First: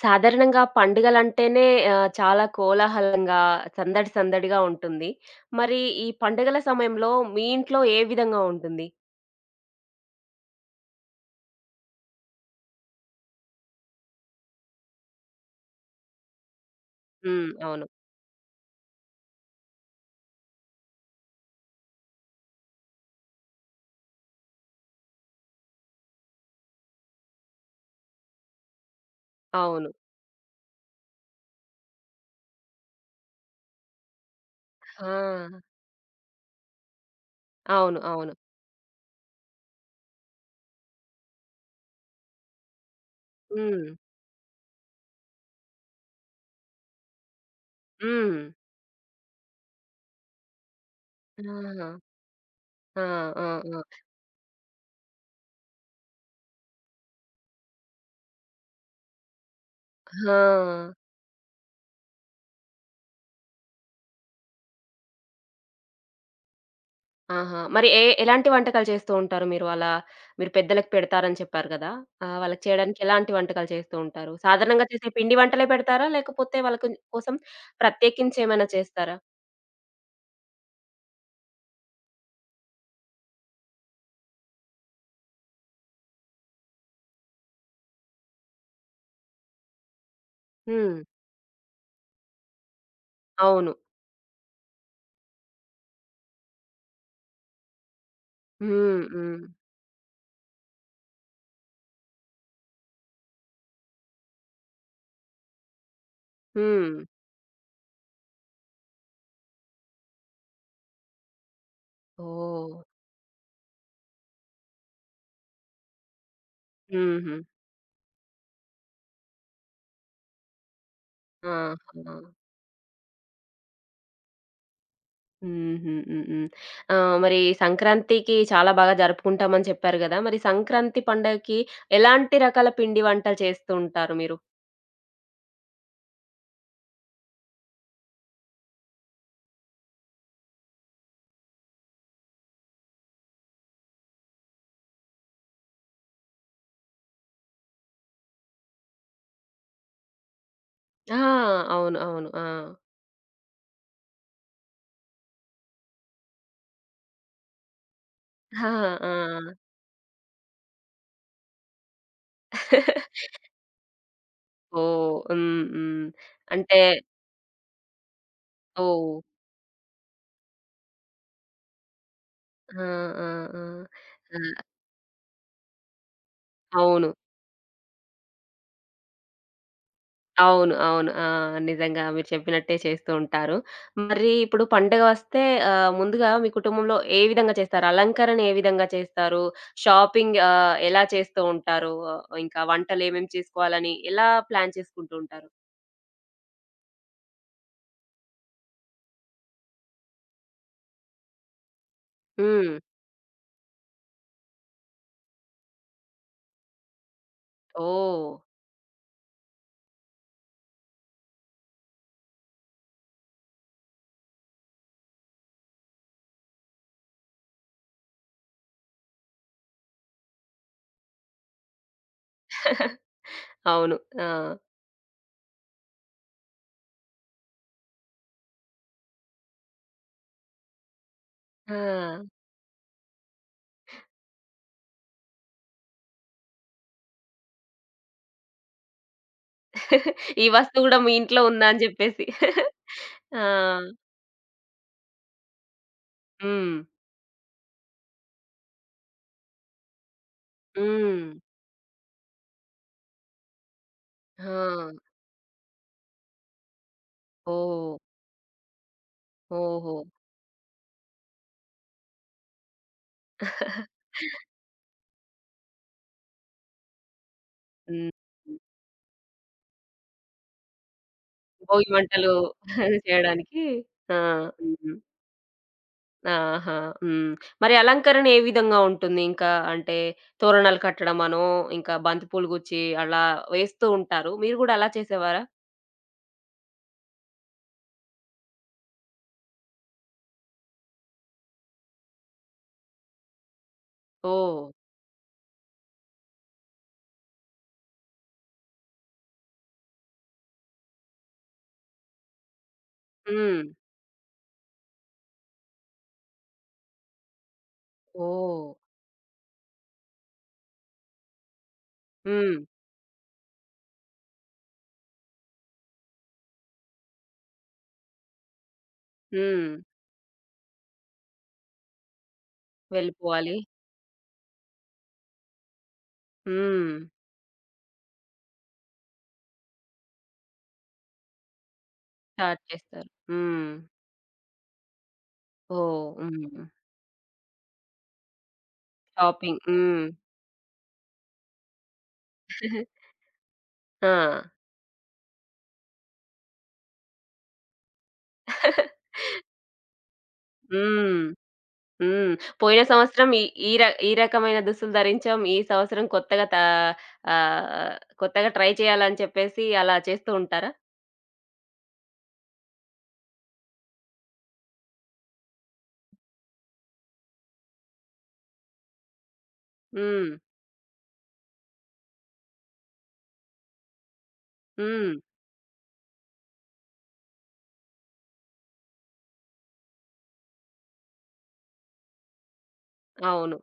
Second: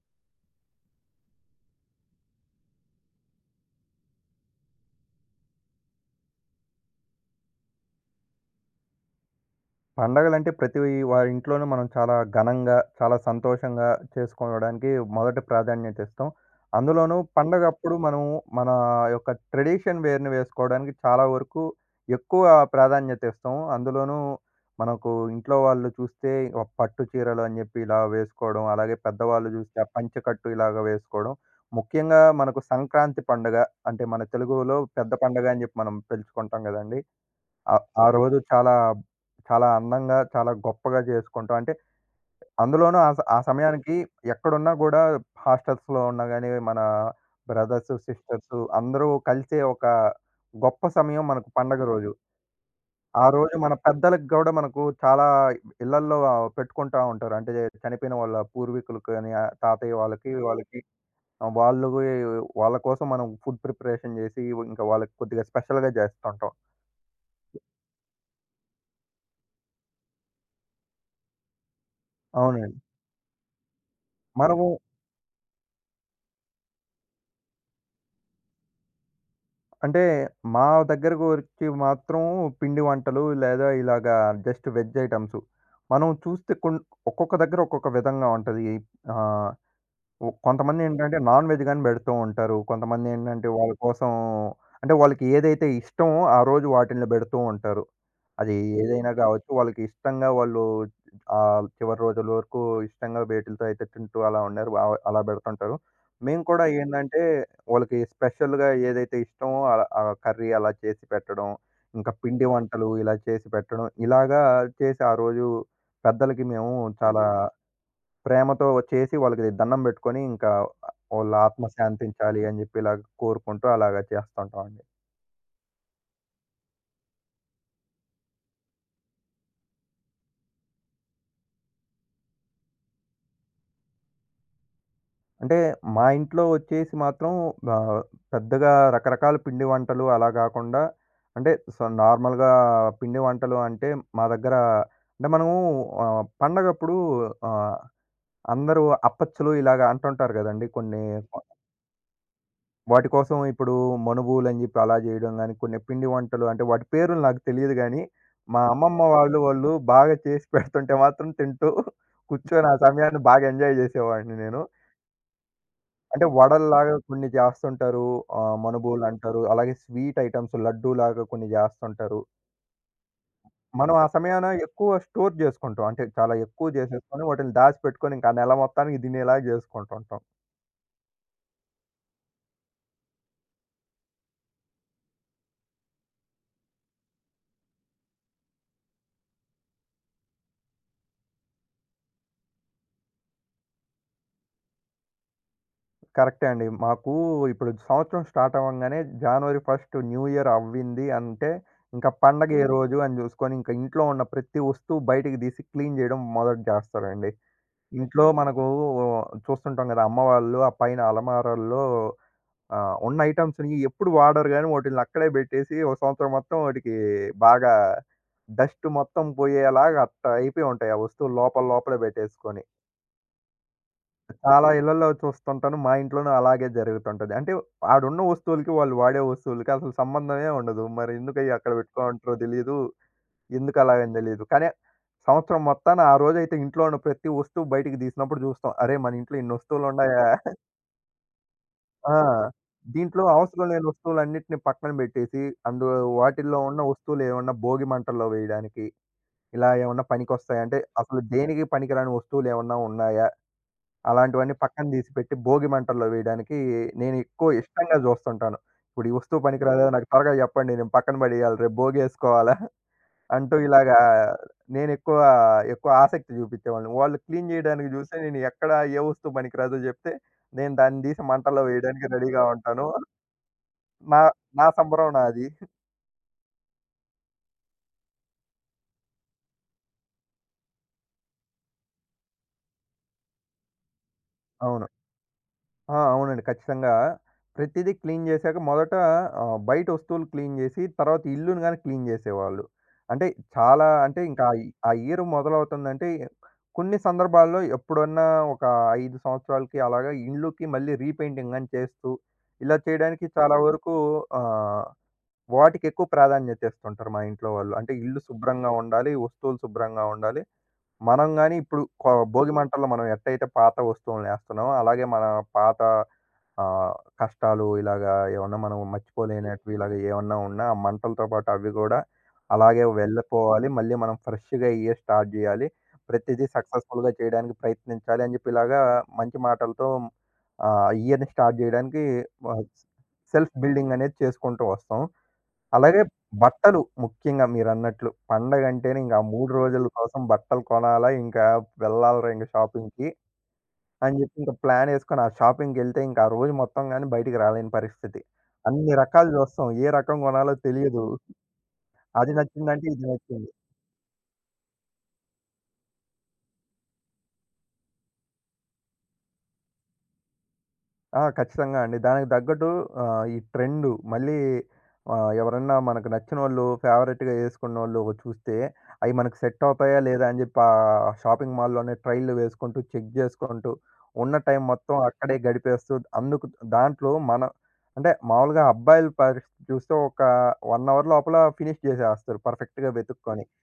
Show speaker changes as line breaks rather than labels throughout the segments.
సాధారణంగా పండుగలంటేనే చాలా కోలాహలంగా, సందడి సందడిగా ఉంటుంది. మరి ఈ పండుగల సమయంలో మీ ఇంట్లో ఏ విధంగా ఉంటుంది?
పండగలంటే ప్రతి వారి ఇంట్లోనూ మనం చాలా ఘనంగా, చాలా సంతోషంగా చేసుకోవడానికి మొదట ప్రాధాన్యత ఇస్తాం. అందులోనూ
హ్మ్. అవును.
పండగప్పుడు మనం మన యొక్క ట్రెడిషన్ వేర్‌ని వేసుకోవడానికి చాలా వరకు ఎక్కువ ప్రాధాన్యత ఇస్తాం. అందులోనూ మనకు ఇంట్లో వాళ్ళు చూస్తే ఒక పట్టు చీరలు అని చెప్పి ఇలా వేసుకోవడం, అలాగే పెద్దవాళ్ళు చూస్తే ఆ
అవును.
పంచెకట్టు ఇలాగ వేసుకోవడం. ముఖ్యంగా మనకు సంక్రాంతి పండుగ అంటే మన తెలుగులో పెద్ద పండగ
ఆ!
అని చెప్పి మనం పిలుచుకుంటాం కదండీ! ఆ
అవును.
ఆ
అవును.
రోజు చాలా, చాలా అందంగా, చాలా గొప్పగా జేసుకుంటాం. అంటే అందులోనూ ఆ
హ్మ్.
సమయానికి ఎక్కడున్నా గూడా హాస్టల్స్‌లో ఉన్నా గాని, మన బ్రదర్స్,
హ్మ్.
సిస్టర్స్ అందరూ కలిసే ఒక గొప్ప సమయం మనకు పండగ
ఆహా!
రోజు.
ఆ!
ఆ
ఆ!
రోజు మన
ఆ!
పెద్దలకి గూడా మనకు చాలా ఇళ్లల్లో పెట్టుకుంటా ఉంటారు. అంటే చనిపోయిన వాళ్ళ పూర్వీకులకి గాని, తాతయ్య వాళ్ళకి, వాళ్ళకి
ఆ!
ఆహ్, వాళ్ళు వాళ్ళ కోసం మనం ఫుడ్ ప్రిపరేషన్ జేసి, ఇంకా వాళ్ళకి కొద్దిగా స్పెషల్‌గా జేస్తుంటాం.
ఆహా! మరి ఎలాంటి వంటకాలు చేస్తూ ఉంటారు మీరు అలా? మీరు పెద్దలకి పెడతారని చెప్పారు కదా! వాళ్ళకి
అవునండి.
చేయడానికి ఎలాంటి వంటకాలు చేస్తూ ఉంటారు?
మనము
సాధారణంగా చేసే పిండి వంటలే పెడతారా? లేకపోతే వాళ్ళ కోసం ప్రత్యేకించి ఏమైనా చేస్తారా?
అంటే మా దగ్గరకు వచ్చి మాత్రం పిండి వంటలు లేదా ఇలాగా జస్ట్ వెజ్ ఐటెమ్స్. మనం చూస్తే ఒక్కొక్క దగ్గర ఒక్కొక్క విధంగా ఉంటది. ఆహ్, ఒ
హ్మ్.
కొంతమందేంటంటే నాన్ వెజ్ గాని పెడుతూ ఉంటారు. కొంతమందేంటంటే వాళ్ళ
అవును.
కోసం అంటే వాళ్ళకి ఏదైతే ఇష్టమో ఆ రోజు వాటిల్ని పెడుతూ ఉంటారు. అది
హ్మ్.
ఏదైనా
హ్మ్.
గావచ్చు. వాళ్ళకి ఇష్టంగా వాళ్ళు చివరి రోజుల వరకు ఇష్టంగా వేటిలతో అయితే తింటూ అలా ఉన్నారు. అలా పెడుతుంటారు. మేము కూడా
హ్మ్.
ఏందంటే వాళ్ళకి స్పెషల్‌గా ఏదైతే ఇష్టమో ఆ కర్రీ అలా చేసి పెట్టడం. ఇంకా పిండి
ఓహ్!
వంటలు ఇలా చేసి పెట్టడం. ఇలాగా చేసి ఆ రోజు పెద్దలకి మేము చాలా
హుహు.
ప్రేమతో చేసి వాళ్ళకి దండం పెట్టుకొని ఇంకా వాళ్ళ ఆత్మ
ఆహా!
శాంతించాలి అని చెప్పి ఇలాగ కోరుకుంటూ అలాగా చేస్తుంటామండి.
హుహు. హుహు. మరి సంక్రాంతికి చాలా బాగా జరుపుకుంటామని చెప్పారు గదా! మరి సంక్రాంతి పండగకి ఎలాంటి రకాల పిండి వంటలు చేస్తూ ఉంటారు మీరు?
అంటే మా ఇంట్లో వచ్చేసి మాత్రం ఆహ్, పెద్దగా రకరకాల పిండి వంటలు అలా గాకుండా అంటే సో, నార్మల్‌గా పిండి వంటలు అంటే మా దగ్గర అంటే మనము పండగప్పుడు ఆహ్, అందరూ అప్పచ్చులు ఇలాగ అంటుంటారు గదండీ. కొన్ని
ఆ! అవును. అవును. ఆ!
వాటి కోసం ఇప్పుడు మనువులని జెప్పి అలా జేయడం గాని, కొన్ని పిండి వంటలు అంటే వాటి పేర్లు నాకు తెలియదు గానీ, మా
ఆ!
అమ్మమ్మ వాళ్ళు,
ఆ!
వాళ్ళు బాగా చేసి పెడుతుంటే మాత్రం తింటూ కూర్చొని ఆ సమయాన్ని బాగా ఎంజాయ్ జేసేవాడిని నేను.
ఓహ్! హ్మ్. హ్మ్.
అంటే
అంటే
వడల్లాగా కొన్ని చేస్తుంటారు.
ఓహ్!
మనుబోలంటారు. అలాగే స్వీట్ ఐటెమ్స్ లడ్డూలాగా కొన్ని చేస్తుంటారు.
ఆ! ఆ! ఆ!
మనం ఆ సమయాన
ఆ!
ఎక్కువ స్టోర్ చేసుకుంటాం. అంటే చాలా ఎక్కువ
అవును.
చేసేసుకొని వాటిని దాచిపెట్టుకొని ఇంకా నెల మొత్తానికి తినేలాగా చేసుకుంటుంటాం.
అవును. అవును. ఆ! నిజంగా మీరు చెప్పినట్టే చేస్తూ ఉంటారు. మరి ఇప్పుడు పండగ వస్తే ముందుగా మీ కుటుంబంలో ఏ విధంగా చేస్తారు? అలంకరణ ఏ విధంగా చేస్తారు? షాపింగ్ ఎలా చేస్తూ ఉంటారు? ఇంకా వంటలు ఏమేమి చేసుకోవాలని ఎలా ప్లాన్ చేసుకుంటూ ఉంటారు?
కరెక్టే అండి. మాకు ఇప్పుడు సంవత్సరం స్టార్ట్ అవ్వంగానే జనవరి 1 న్యూ ఇయర్ అవ్వింది అంటే ఇంకా పండగ ఏ
హ్మ్.
రోజు అని చూసుకొని ఇంకా ఇంట్లో ఉన్న ప్రతి వస్తువు బయటికి తీసి క్లీన్ చేయడం మొదలు చేస్తారండి. ఇంట్లో
ఓహ్!
మనకు చూస్తుంటాం కదా! అమ్మవాళ్ళు ఆ పైన అలమారాల్లో ఆ! ఉన్న ఐటెమ్స్‌ని ఎప్పుడు వాడరు గానీ వాటిల్ని అక్కడే బెట్టేసి ఒక సంవత్సరం మొత్తం వాటికి బాగా డస్ట్ మొత్తం పోయేలాగా అట్టా అయిపోయి ఉంటాయి. ఆ వస్తువులు లోపల లోపలే బెట్టేసుకొని.
అవును. ఆ!
చాలా ఇళ్లల్లో చూస్తుంటాను. మా ఇంట్లోనూ అలాగే జరుగుతుంటది. అంటే ఆడున్న వస్తువులకి, వాళ్ళు వాడే వస్తువులకి అసలు సంబంధమే ఉండదు. మరి ఎందుకయి అక్కడ
ఆ!
బెట్టుకుంటారో తెలీదు. ఎందుకు అలాగని తెలీదు. కానీ సంవత్సరం మొత్తాన ఆ రోజైతే ఇంట్లో ఉన్న ప్రతి వస్తువు బయటికి దీసినప్పుడు జూస్తాం. అరే! మన ఇంట్లో ఇన్ని వస్తువులున్నాయా?
ఈ వస్తువు గూడా మీ ఇంట్లో ఉందా అని
ఆ!
జెప్పేసి.
దీంట్లో
ఆ!
అవసరం లేని వస్తువులన్నిటిని పక్కన బెట్టేసి, అందు వాటిల్లో
హ్మ్.
ఉన్న వస్తువులేమన్నా భోగి మంటల్లో వేయడానికి, ఇలా ఏమన్నా పనికొస్తాయా? అంటే అసలు
హ్మ్.
దేనికి పనికిరాని వస్తువులేమన్నా ఉన్నాయా? అలాంటివన్నీ పక్కన
ఆ!
తీసి పెట్టి భోగి మంటల్లో వేయడానికి నేను ఎక్కువ
ఓహ్!
ఇష్టంగా జూస్తుంటాను. ఇప్పుడు ఈ వస్తువు పనికిరాదా?
ఓహో!
నాకు త్వరగా జెప్పండి. నేను పక్కన బడేయాలి. రేపు భోగేసుకోవాలా? అంటూ ఇలాగా నేనెక్కువ, ఎక్కువ ఎక్కువ ఆసక్తి జూపిచ్చేవాడిని. వాళ్ళు క్లీన్ జేయడానికి
హ్మ్.
జూస్తే నేను ఎక్కడ ఏ వస్తువు పనికిరాదో జెప్తే, నేను దాన్ని దీసి మంటల్లో
భోగి
వేయడానికి
మంటలు
రెడీగా ఉంటాను.
చేయడానికి. ఆ!
నా నా
హ్మ్.
సంబరం నాది.
ఆహా! హ్మ్. మరి అలంకరణ ఏ విధంగా ఉంటుంది? ఇంకా అంటే తోరణాలు కట్టడమనో, ఇంకా బంతి పూలు గుచ్చి అలా వేస్తూ ఉంటారు. మీరు గూడా
అవును.
అలా చేసేవారా?
ఆ! అవునండి. ఖచ్చితంగా. ప్రతిదీ క్లీన్ చేశాక మొదట బయట వస్తువులు క్లీన్ చేసి, తర్వాత ఇల్లుని గాని క్లీన్ చేసేవాళ్ళు. అంటే చాలా అంటే ఇంకా
ఓహ్!
ఆ ఇయర్ మొదలవుతుందంటే కొన్ని సందర్భాల్లో ఎప్పుడన్నా ఒక 5 సంవత్సరాలకి అలాగా ఇండ్లుకి మళ్ళీ రీపెయింటింగ్ అని చేస్తూ, ఇలా చేయడానికి చాలా
హ్మ్.
వరకు ఆహ్, వాటికి ఎక్కువ ప్రాధాన్యత ఇస్తుంటారు మా ఇంట్లో వాళ్ళు. అంటే ఇల్లు
ఓహ్!
శుభ్రంగా ఉండాలి, వస్తువులు శుభ్రంగా ఉండాలి. మనం గాని ఇప్పుడు భోగి
హ్మ్.
మంటల్లో మనం ఎట్టయితే పాత వస్తువులనేస్తున్నామో, అలాగే మన పాత ఆహ్, కష్టాలు ఇలాగా ఏమన్నా మనం
హ్మ్.
మర్చిపోలేనటివి ఇలాగ ఏమన్నా ఉన్నా ఆ మంటలతో పాటు అవి గూడా అలాగే
వెళ్ళిపోవాలి.
వెళ్ళిపోవాలి. మళ్ళీ మనం ఫ్రెష్‌గా అయ్యే స్టార్ట్ జేయాలి. ప్రతిదీ
హ్మ్.
సక్సెస్‌ఫుల్‌గా చేయడానికి ప్రయత్నించాలి అని జెప్పి ఇలాగా మంచి మాటలతో ఇయర్‌ని స్టార్ట్ జేయడానికి
స్టార్ట్
ఆహ్,
చేస్తారు.
సెల్ఫ్
హ్మ్.
బిల్డింగ్ అనేది చేసుకుంటూ వస్తాం. అలాగే
ఓహ్! హ్మ్.
బట్టలు ముఖ్యంగా మీరన్నట్లు పండగంటేనే ఇంక ఆ 3
షాపింగ్.
రోజుల కోసం బట్టలు కొనాలా, ఇంకా వెళ్ళాలిరా ఇంక
హ్మ్.
షాపింగ్‌కి
ఆ!
అని జెప్పి ఇంక ప్లానేసుకొని ఆ షాపింగ్‌కెళ్తే ఇంక ఆ రోజు మొత్తం గానీ బయటికి రాలేని పరిస్థితి. అన్ని రకాలు జూస్తాం. ఏ రకం గొనాలో తెలియదు.
హ్మ్.
అది
హ్మ్. పోయిన
నచ్చిందంటే ఇది
సంవత్సరం ఈ
నచ్చింది.
ఈ ర ఈ రకమైన దుస్తులు ధరించాం. ఈ సంవత్సరం ఆహ్, కొత్తగా ట్రై చేయాలని చెప్పేసి అలా చేస్తూ ఉంటారా?
ఆ! ఖచ్చితంగా అండి. దానికి తగ్గట్టు ఈ ట్రెండు మళ్ళీ ఎవరన్నా మనకు నచ్చినోళ్ళు ఫేవరెట్‌గా ఏసుకున్నోళ్ళు చూస్తే, అయి మనకు సెట్ అవుతాయా లేదా
హ్మ్.
అని చెప్పి షాపింగ్ మాల్‌లోనే ట్రైల్‌లు వేసుకుంటూ, చెక్ చేసుకుంటూ, ఉన్న టైం మొత్తం
హ్మ్.
అక్కడే గడిపేస్తూ, అందుకు దాంట్లో మన అంటే మామూలుగా అబ్బాయిల పరిస్థితి చూస్తే ఒక 1 అవర్ లోపల ఫినిష్ చేసేస్తారు పర్ఫెక్ట్‌గా వెతుక్కొని.
అవును.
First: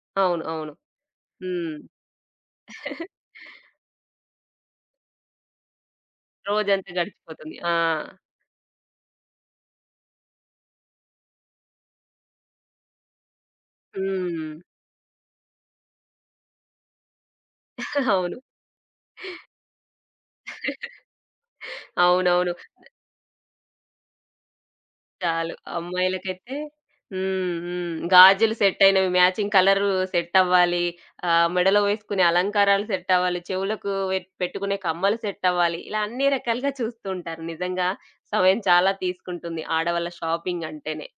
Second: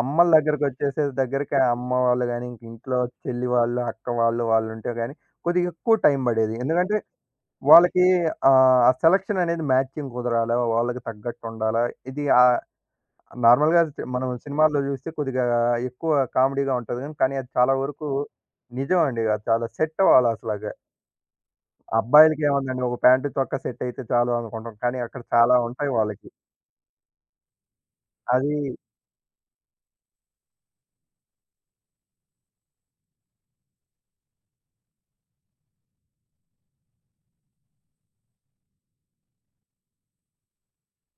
అమ్మల
అవును. అవును.
దగ్గరికొచ్చేసే దగ్గరికి
హ్మ్.
అమ్మ వాళ్ళు గాని, ఇంక ఇంట్లో చెల్లి వాళ్ళు, అక్క వాళ్ళు, వాళ్ళుంటే గాని కొద్దిగా ఎక్కువ టైం పడేది.
రోజంతా
ఎందుకంటే
గడిచిపోతుంది. ఆ!
వాళ్ళకి ఆ సెలక్షన్ అనేది మ్యాచింగ్ కుదరాలా? వాళ్ళకి తగ్గట్టు ఉండాలా? ఇది నార్మల్‌గా మనం
హ్మ్.
సినిమాల్లో చూస్తే కొద్దిగా ఎక్కువ కామెడీగా ఉంటది గానీ, కానీ అది చాలా వరకు
అవును.
నిజం అండి. అది చాలా సెట్ అవ్వాలి అసలగా.
అవునవును.
అబ్బాయిలకేముందండి ఒక ప్యాంటు, చొక్కా సెట్ అయితే చాలు అనుకుంటాం. కానీ అక్కడ
చాలు.
చాలా ఉంటాయి వాళ్ళకి.
అమ్మాయిలకైతే హ్మ్. హ్మ్. గాజులు
అది
సెట్ అయినవి మ్యాచింగ్ కలరు సెట్ అవ్వాలి. మెడలో వేసుకునే అలంకారాలు సెట్ అవ్వాలి. చెవులకు వెట్ పెట్టుకునే కమ్మలు సెట్ అవ్వాలి. ఇలా అన్ని రకాలుగా చూస్తూ ఉంటారు. నిజంగా సమయం చాలా తీసుకుంటుంది. ఆడవాళ్ళ షాపింగ్ అంటేనే.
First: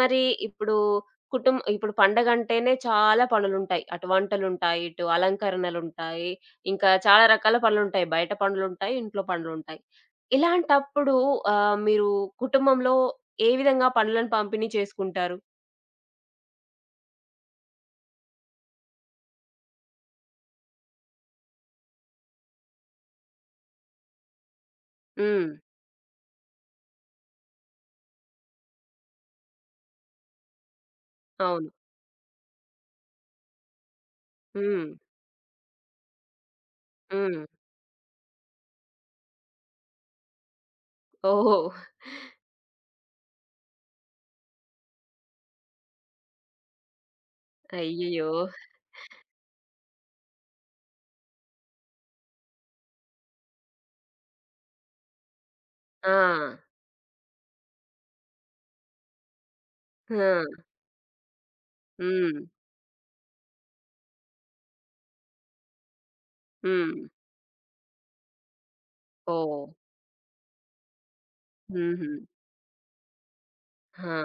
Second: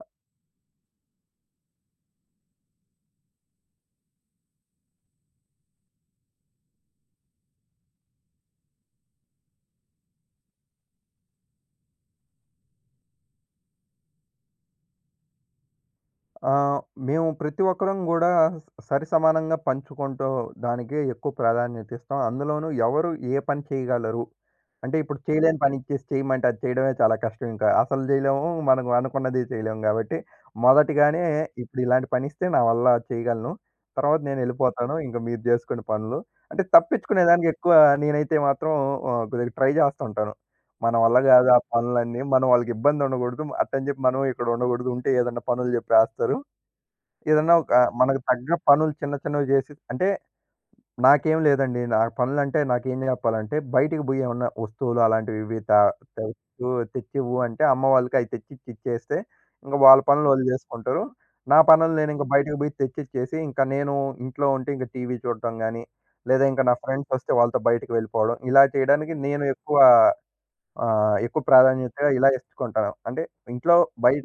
మరి ఇప్పుడు ఇప్పుడు పండగంటేనే చాలా పనులుంటాయి. అటు వంటలుంటాయి, ఇటు అలంకరణలుంటాయి. ఇంకా చాలా రకాల పనులుంటాయి. బయట పనులుంటాయి, ఇంట్లో పనులుంటాయి. ఇలాంటప్పుడు మీరు కుటుంబంలో ఏ విధంగా పనులను పంపిణీ చేసుకుంటారు?
ఆహ్, మేము ప్రతి ఒక్కరం గూడా సరిసమానంగా పంచుకుంటూ దానికే ఎక్కువ ప్రాధాన్యత ఇస్తాం. అందులోనూ ఎవరు ఏ పని చేయగలరు? అంటే ఇప్పుడు
హ్మ్.
చేయలేని పని ఇచ్చేసి చేయమంటే అది చేయడమే చాలా కష్టం ఇంకా. అసలు జేయలేము. మనం అనుకున్నది చేయలేము గాబట్టి, మొదటగానే
అవును.
ఇప్పుడు ఇలాంటి పని ఇస్తే నా వల్ల చేయగలను. తర్వాత
హ్మ్.
నేనెళ్ళిపోతాను. ఇంక మీరు జేసుకునే పనులు. అంటే తప్పించుకునే
హ్మ్.
దానికి ఎక్కువ నేనైతే మాత్రం కొద్దిగా ట్రై జేస్తుంటాను. మన వల్ల గాదు
ఓహో!
ఆ పనులన్నీ. మనం వాళ్ళకి ఇబ్బంది ఉండగూడదు. అట్టని జెప్పి మనం ఇక్కడ ఉండగూడదు. ఉంటే ఏదన్నా పనులు జెప్పేస్తారు. ఏదన్నా ఒక మనకు
అయ్యయ్యో!
తగ్గ పనులు చిన్న చిన్నవి జేసి అంటే నాకేం లేదండి. నా పనులంటే నాకేం జెప్పాలంటే బయటికి బోయి ఏమన్నా వస్తువులు అలాంటివి ఇవి త
ఆ!
తెచ్చు తెచ్చివ్వు అంటే అమ్మ వాళ్ళకి అయి తెచ్చిచ్చి ఇచ్చేస్తే ఇంక వాళ్ళ పనులు వాళ్ళు
ఆ!
జేసుకుంటారు. నా పనులు నేను ఇంక
హ్మ్.
బయటకి బోయి తెచ్చిచ్చేసి ఇంకా నేను ఇంట్లో ఉంటే ఇంక టీవీ చూడటం గానీ, లేదా ఇంకా నా
హ్మ్.
ఫ్రెండ్స్ వస్తే వాళ్ళతో బయటకి వెళ్ళిపోవడం. ఇలా చేయడానికి నేను
ఓహ్!
ఎక్కువ ప్రాధాన్యతగా
హుహు.
ఇలా ఇచ్చుకుంటాను. అంటే ఇంట్లో
ఆ!
బయ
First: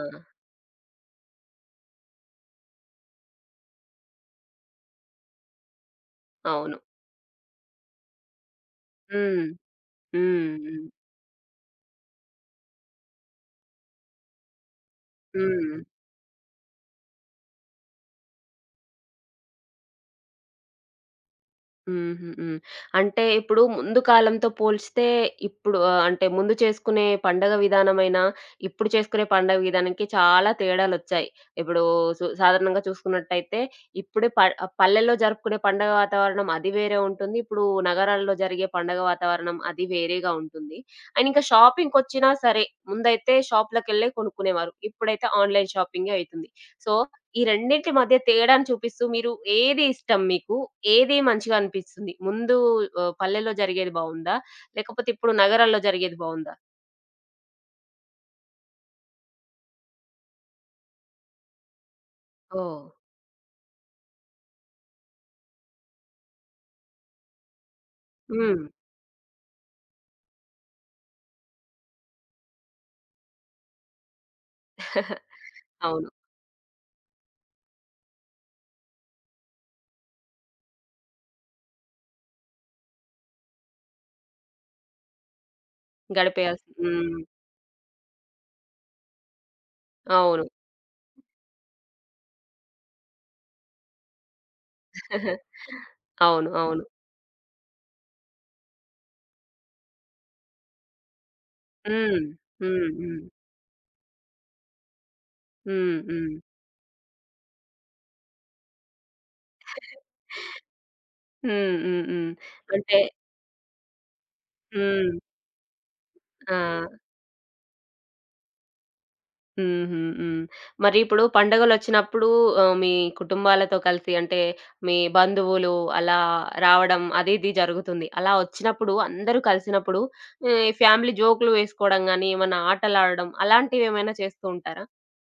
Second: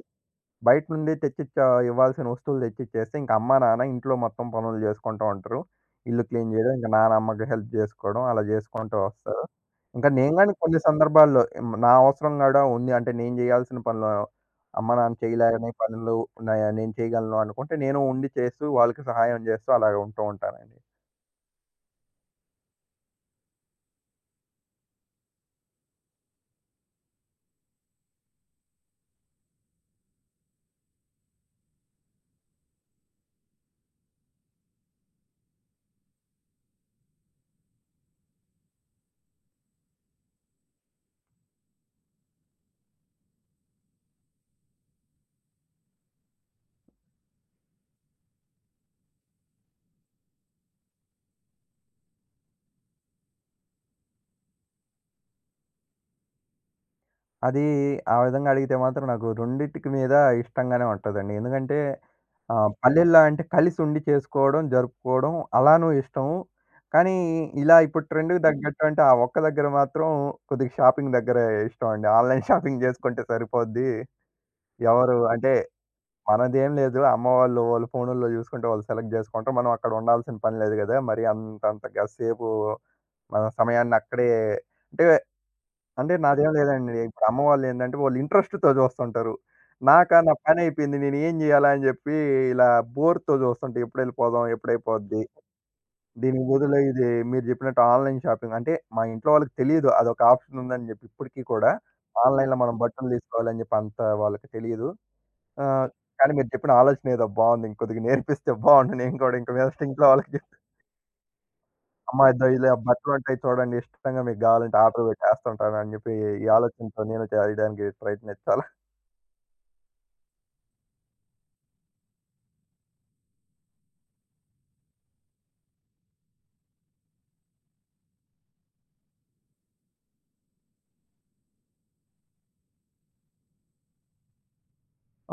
బయట నుండి ఇవ్వాల్సిన వస్తువులు తెచ్చిచ్చేస్తే, ఇంక అమ్మ, నాన్న ఇంట్లో మొత్తం పనులు జేసుకుంటా ఉంటారు. ఇల్లు క్లీన్ జేయడం,
అవును.
ఇంక నాన్న అమ్మకి హెల్ప్ జేసుకోవడం అలా జేసుకుంటూ
హ్మ్.
వస్తారు. ఇంకా నేను గాని
హ్మ్.
కొన్ని
హ్మ్.
సందర్భాల్లో నా అవసరం గూడా ఉంది అంటే, నేను జేయాల్సిన పనులు అమ్మ, నాన్న చేయలేని
హ్మ్.
పనులు నేను చేయగలను అనుకుంటే, నేను ఉండి చేస్తూ వాళ్ళకి సహాయం జేస్తూ అలాగ ఉంటూ ఉంటానండి.
హుహు. హ్మ్. అంటే ఇప్పుడు ముందు కాలంతో పోల్చితే ఇప్పుడు అంటే ముందు చేసుకునే పండగ విధానమైన, ఇప్పుడు చేసుకునే పండగ విధానానికి చాలా తేడాలొచ్చాయి. ఇప్పుడు సాధారణంగా చూసుకున్నట్టయితే ఇప్పుడే పల్లెల్లో జరుపుకునే పండగ వాతావరణం అది వేరే ఉంటుంది. ఇప్పుడు నగరాల్లో జరిగే పండగ వాతావరణం అది వేరేగా ఉంటుంది. అండ్ ఇంకా షాపింగ్‌కొచ్చినా సరే, ముందైతే షాప్‌లకెళ్ళే కొనుక్కునేవారు. ఇప్పుడైతే ఆన్‌లైన్ షాపింగే అయితుంది. సో ఈ రెండిటి మధ్య తేడాను చూపిస్తూ మీరు ఏది ఇష్టం మీకు? ఏది మంచిగా అనిపిస్తుంది? ముందు పల్లెలో జరిగేది బావుందా? లేకపోతే ఇప్పుడు నగరాల్లో జరిగేది బావుందా?
అది ఆ విధంగా అడిగితే మాత్రం నాకు రెండిటికి మీద ఇష్టంగానే ఉంటదండి. ఎందుకంటే
ఓహ్!
పల్లెల్లో అంటే కలిసుండి చేసుకోవడం, జరుపుకోవడం అలానూ ఇష్టం. కానీ ఇలా ఇప్పుడు ట్రెండ్‌కి
హ్మ్.
తగ్గట్టు అంటే ఆ ఒక్క దగ్గర మాత్రం కొద్దిగా షాపింగ్ దగ్గర ఇష్టం అండి. ఆన్‌లైన్ షాపింగ్ చేసుకుంటే సరిపోద్ది. ఎవరు అంటే
అవును.
మనదేం లేదు. అమ్మవాళ్ళు వాళ్ళు వాళ్ళ ఫోనుల్లో చూసుకుంటే వాళ్ళు సెలెక్ట్ చేసుకుంటారు. మనం అక్కడ ఉండాల్సిన పని లేదు గదా! మరి అంతంతగా సేపు మన సమయాన్ని అక్కడే అంటే అంటే నాదేం
గడిపేయాల్సి
లేదండి.
హ్మ్.
ఇప్పుడు అమ్మ వాళ్ళు ఏందంటే వాళ్ళు ఇంట్రెస్ట్‌తో చూస్తుంటారు. నాకా నా
అవును.
పని అయిపోయింది. నేను ఏం చేయాలా అని చెప్పి ఇలా బోర్‌తో చూస్తుంటే ఎప్పుడెళ్ళిపోదాం? ఎప్పుడైపోద్ది? దీనికి
అవును.
బదులు
అవును.
ఇది మీరు చెప్పినట్టు ఆన్‌లైన్ షాపింగ్ అంటే మా ఇంట్లో వాళ్ళకి తెలీదు. అదొక ఆప్షన్ ఉందని చెప్పి ఇప్పటికి కూడా
హ్మ్.
ఆన్‌లైన్‌లో మనం
హ్మ్.
బట్టలు
హ్మ్.
తీసుకోవాలని చెప్పి అంత వాళ్ళకి తెలీదు. ఆహ్,
హ్మ్.
కానీ
హ్మ్.
మీరు చెప్పిన ఆలోచన ఏదో బావుంది. ఇంకొద్దిగా నేర్పిస్తే బావుండు. నేను కూడా ఇంక మీదట ఇంట్లో వాళ్ళకి
హ్మ్. హ్మ్.
అమ్మా!
హ్మ్.
ఇద్దో ఇలా
అంటే
బట్టలు ఉంటాయి చూడండి ఇష్టంగా మీకు గావాలంటే ఆర్డర్
హ్మ్.
పెట్టేస్తుంటాను అని జెప్పి ఈ
ఆ!
ఆలోచనతో నేను చేయడానికి ప్రయత్నించాలా?
హుహు. హ్మ్. మరి ఇప్పుడు పండుగలొచ్చినప్పుడు మీ కుటుంబాలతో కలిసి అంటే మీ బంధువులు అలా రావడం అది ఇది జరుగుతుంది. అలా వచ్చినప్పుడు అందరూ కలిసినప్పుడు ఫ్యామిలీ జోక్‌లు వేసుకోవడం గాని, ఏమన్నా ఆటలాడడం అలాంటివేమైనా చేస్తూ ఉంటారా?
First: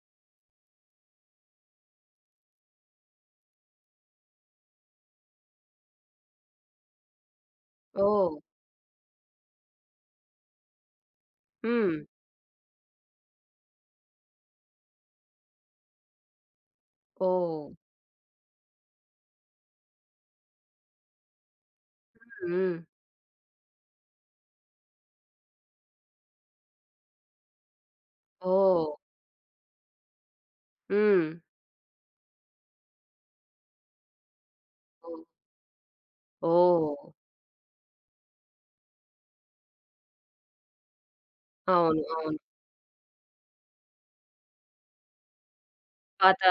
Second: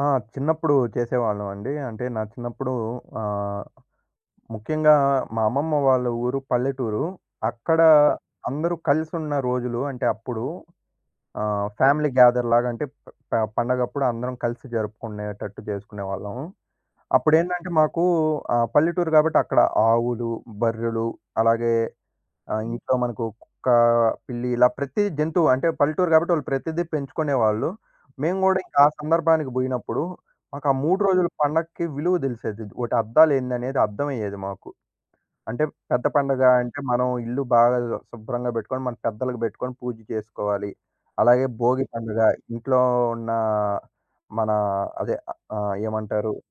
ఆ! చిన్నప్పుడు చేసేవాళ్ళమండి. అంటే నా చిన్నప్పుడు ఆహ్, ముఖ్యంగా మా అమ్మమ్మ వాళ్ళ ఊరు పల్లెటూరు. అక్కడ
ఓహ్!
అందరూ కలిసున్న రోజులు అంటే అప్పుడు
హ్మ్.
ఫ్యామిలీ గ్యాదర్ లాగా అంటే ప ప పండగప్పుడు అందరం కలిసి జరుపుకునేటట్టు చేసుకునేవాళ్ళం.
ఓహ్!
అప్పుడేంటంటే మాకు పల్లెటూరు కాబట్టి అక్కడ ఆవులు, బర్రెలు అలాగే
హ్మ్.
ఇంట్లో మనకు కుక్క, పిల్లి ఇలా ప్రతి జంతువు అంటే పల్లెటూరు కాబట్టి వాళ్ళు ప్రతిదీ పెంచుకునేవాళ్ళు. మేము గూడా ఇంకా
ఓహ్!
ఆ సందర్భానికి బోయినప్పుడు, మాకు ఆ 3
హ్మ్.
రోజుల పండక్కి విలువ దెలిసేది. ఓటి అద్దాలేందనేది అర్థమయ్యేది మాకు. అంటే పెద్ద పండగ అంటే
ఓహ్!
మనం ఇల్లు బాగా శుభ్రంగా బెట్టుకొని, మన పెద్దలకు బెట్టుకొని పూజ చేసుకోవాలి. అలాగే భోగి
అవును.
పండుగ
అవును.
ఇంట్లో ఉన్న మన అదే ఏమంటారు
పాత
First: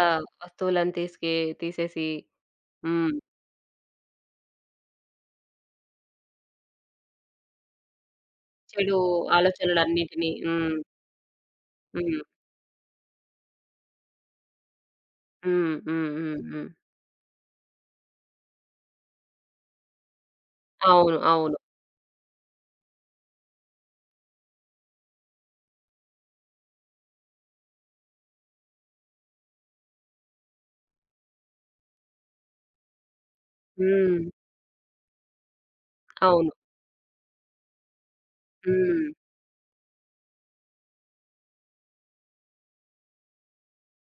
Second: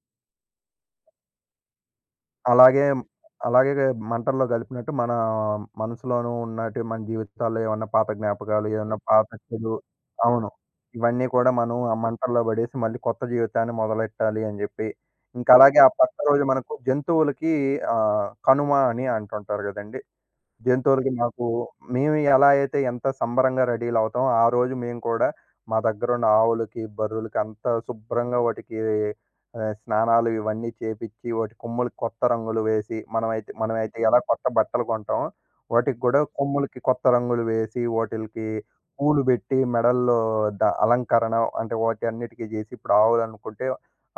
వస్తువులను తీసేసి
అలాగే
హ్మ్.
అలాగే మంటల్లో కలిపినట్టు మన మనసులోనూ ఉన్నట్టు మన జీవితాల్లో ఏమన్నా పాత జ్ఞాపకాలు, ఏమన్నా
చెడు
పాత చెడు
ఆలోచనలన్నిటిని.
అవును.
హ్మ్.
ఇవన్నీ కూడా మనం ఆ
హ్మ్.
మంటల్లో పడేసి మళ్ళీ కొత్త జీవితాన్ని మొదలెట్టాలి అని జెప్పి.
హ్మ్.
ఇంకలాగే ఆ
హ్మ్.
పక్క
హ్మ్.
రోజు
హ్మ్.
మనకు జంతువులకి కనుమ అని అంటుంటారు గదండీ! జంతువులకి
అవును.
మాకు
అవును.
మేము ఎలా అయితే ఎంత సంబరంగా రెడీలు అవుతామో, ఆ రోజు మేము కూడా మా దగ్గరున్న ఆవులకి, బర్రెలకి అంతా శుభ్రంగా వాటికి స్నానాలు ఇవన్నీ చేపిచ్చి, వాటి కొమ్ములకి కొత్త రంగులు వేసి, మనమైతే మనమైతే ఎలా
హ్మ్.
కొత్త బట్టలు కొంటామో, వాటికి కూడా
అవును.
కొమ్ములకి కొత్త రంగులు వేసి, వాటిలకి
హ్మ్.
పూలు పెట్టి, మెడల్లో అలంకరణ అంటే వాటి అన్నిటికి చేసి, ఇప్పుడు ఆవులనుకుంటే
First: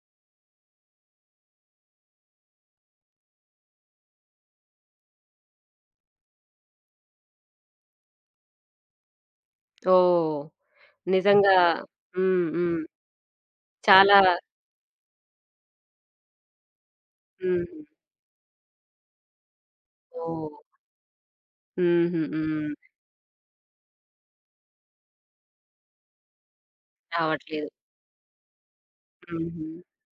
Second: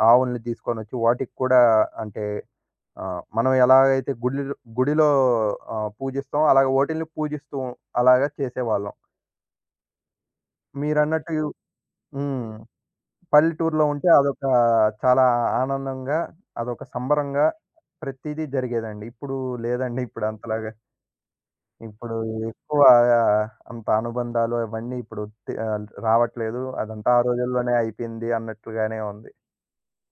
ఆవుల్ని తీసుకొనొచ్చి వాటికి కూడా అంటే ఆ! మనం ఎలాగైతే గుడిలో గుడిలో పూజిస్తామో అలాగే ఓటిలిని పూజిస్తూ అలాగా చేసేవాళ్ళం.
ఓహ్!
మీరన్నట్టు
నిజంగా
హ్మ్.
హ్మ్. హ్మ్.
పల్లెటూరులో ఉంటే
చాలా
అదొక చాలా ఆనందంగా, అదొక సంబరంగా
హ్మ్.
ప్రతీదీ జరిగేదండి. ఇప్పుడు లేదండి ఇప్పుడు
ఓహ్!
అంతలాగా. ఇప్పుడు
హుహు. హ్మ్.
ఎక్కువ అంత అనుబంధాలు అవన్నీ ఇప్పుడు రావట్లేదు. అదంతా ఆ
రావట్లేదు.
రోజుల్లోనే అయిపోయింది అన్నట్లుగానే ఉంది.
హుహు.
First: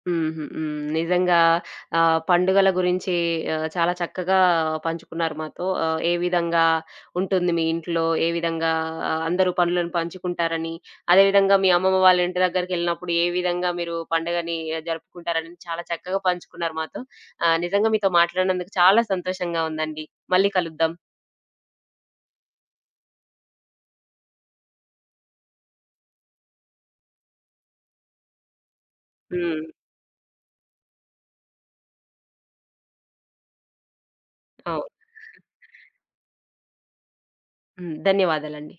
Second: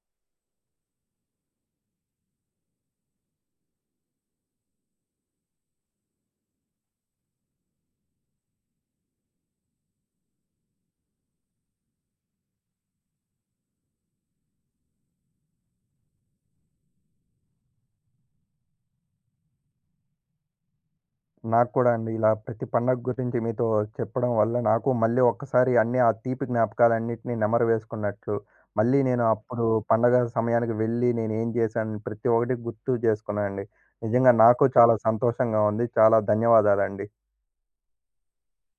హుహు. హ్మ్. నిజంగా పండుగల గురించి చాలా చక్కగా పంచుకున్నారు మాతో. ఏ విధంగా ఉంటుంది మీ ఇంట్లో, ఏ విధంగా అందరూ పనులను పంచుకుంటారని, అదేవిధంగా మీ అమ్మమ్మ వాళ్ళ ఇంటి దగ్గరికెళ్ళినప్పుడు ఏ విధంగా మీరు పండుగని జరుపుకుంటారని చాలా చక్కగా పంచుకున్నారు మాతో. నిజంగా మీతో మాట్లాడినందుకు చాలా సంతోషంగా ఉందండి. మళ్ళీ కలుద్దాం.
నాకు కూడా అండి. ఇలా ప్రతి పండగ గురించి మీతో చెప్పడం వల్ల నాకు మళ్ళీ ఒక్కసారి అన్నీ ఆ తీపి జ్ఞాపకాలన్నిటిని నెమరు వేసుకున్నట్లు, మళ్ళీ నేను
హ్మ్.
అప్పుడు పండగ సమయానికి వెళ్ళి నేనేం చేశాను ప్రతి ఒక్కటి గుర్తు చేసుకున్నానండి. నిజంగా నాకు
అవును.
చాలా సంతోషంగా ఉంది. చాలా ధన్యవాదాలండి.
హ్మ్. ధన్యవాదాలండి.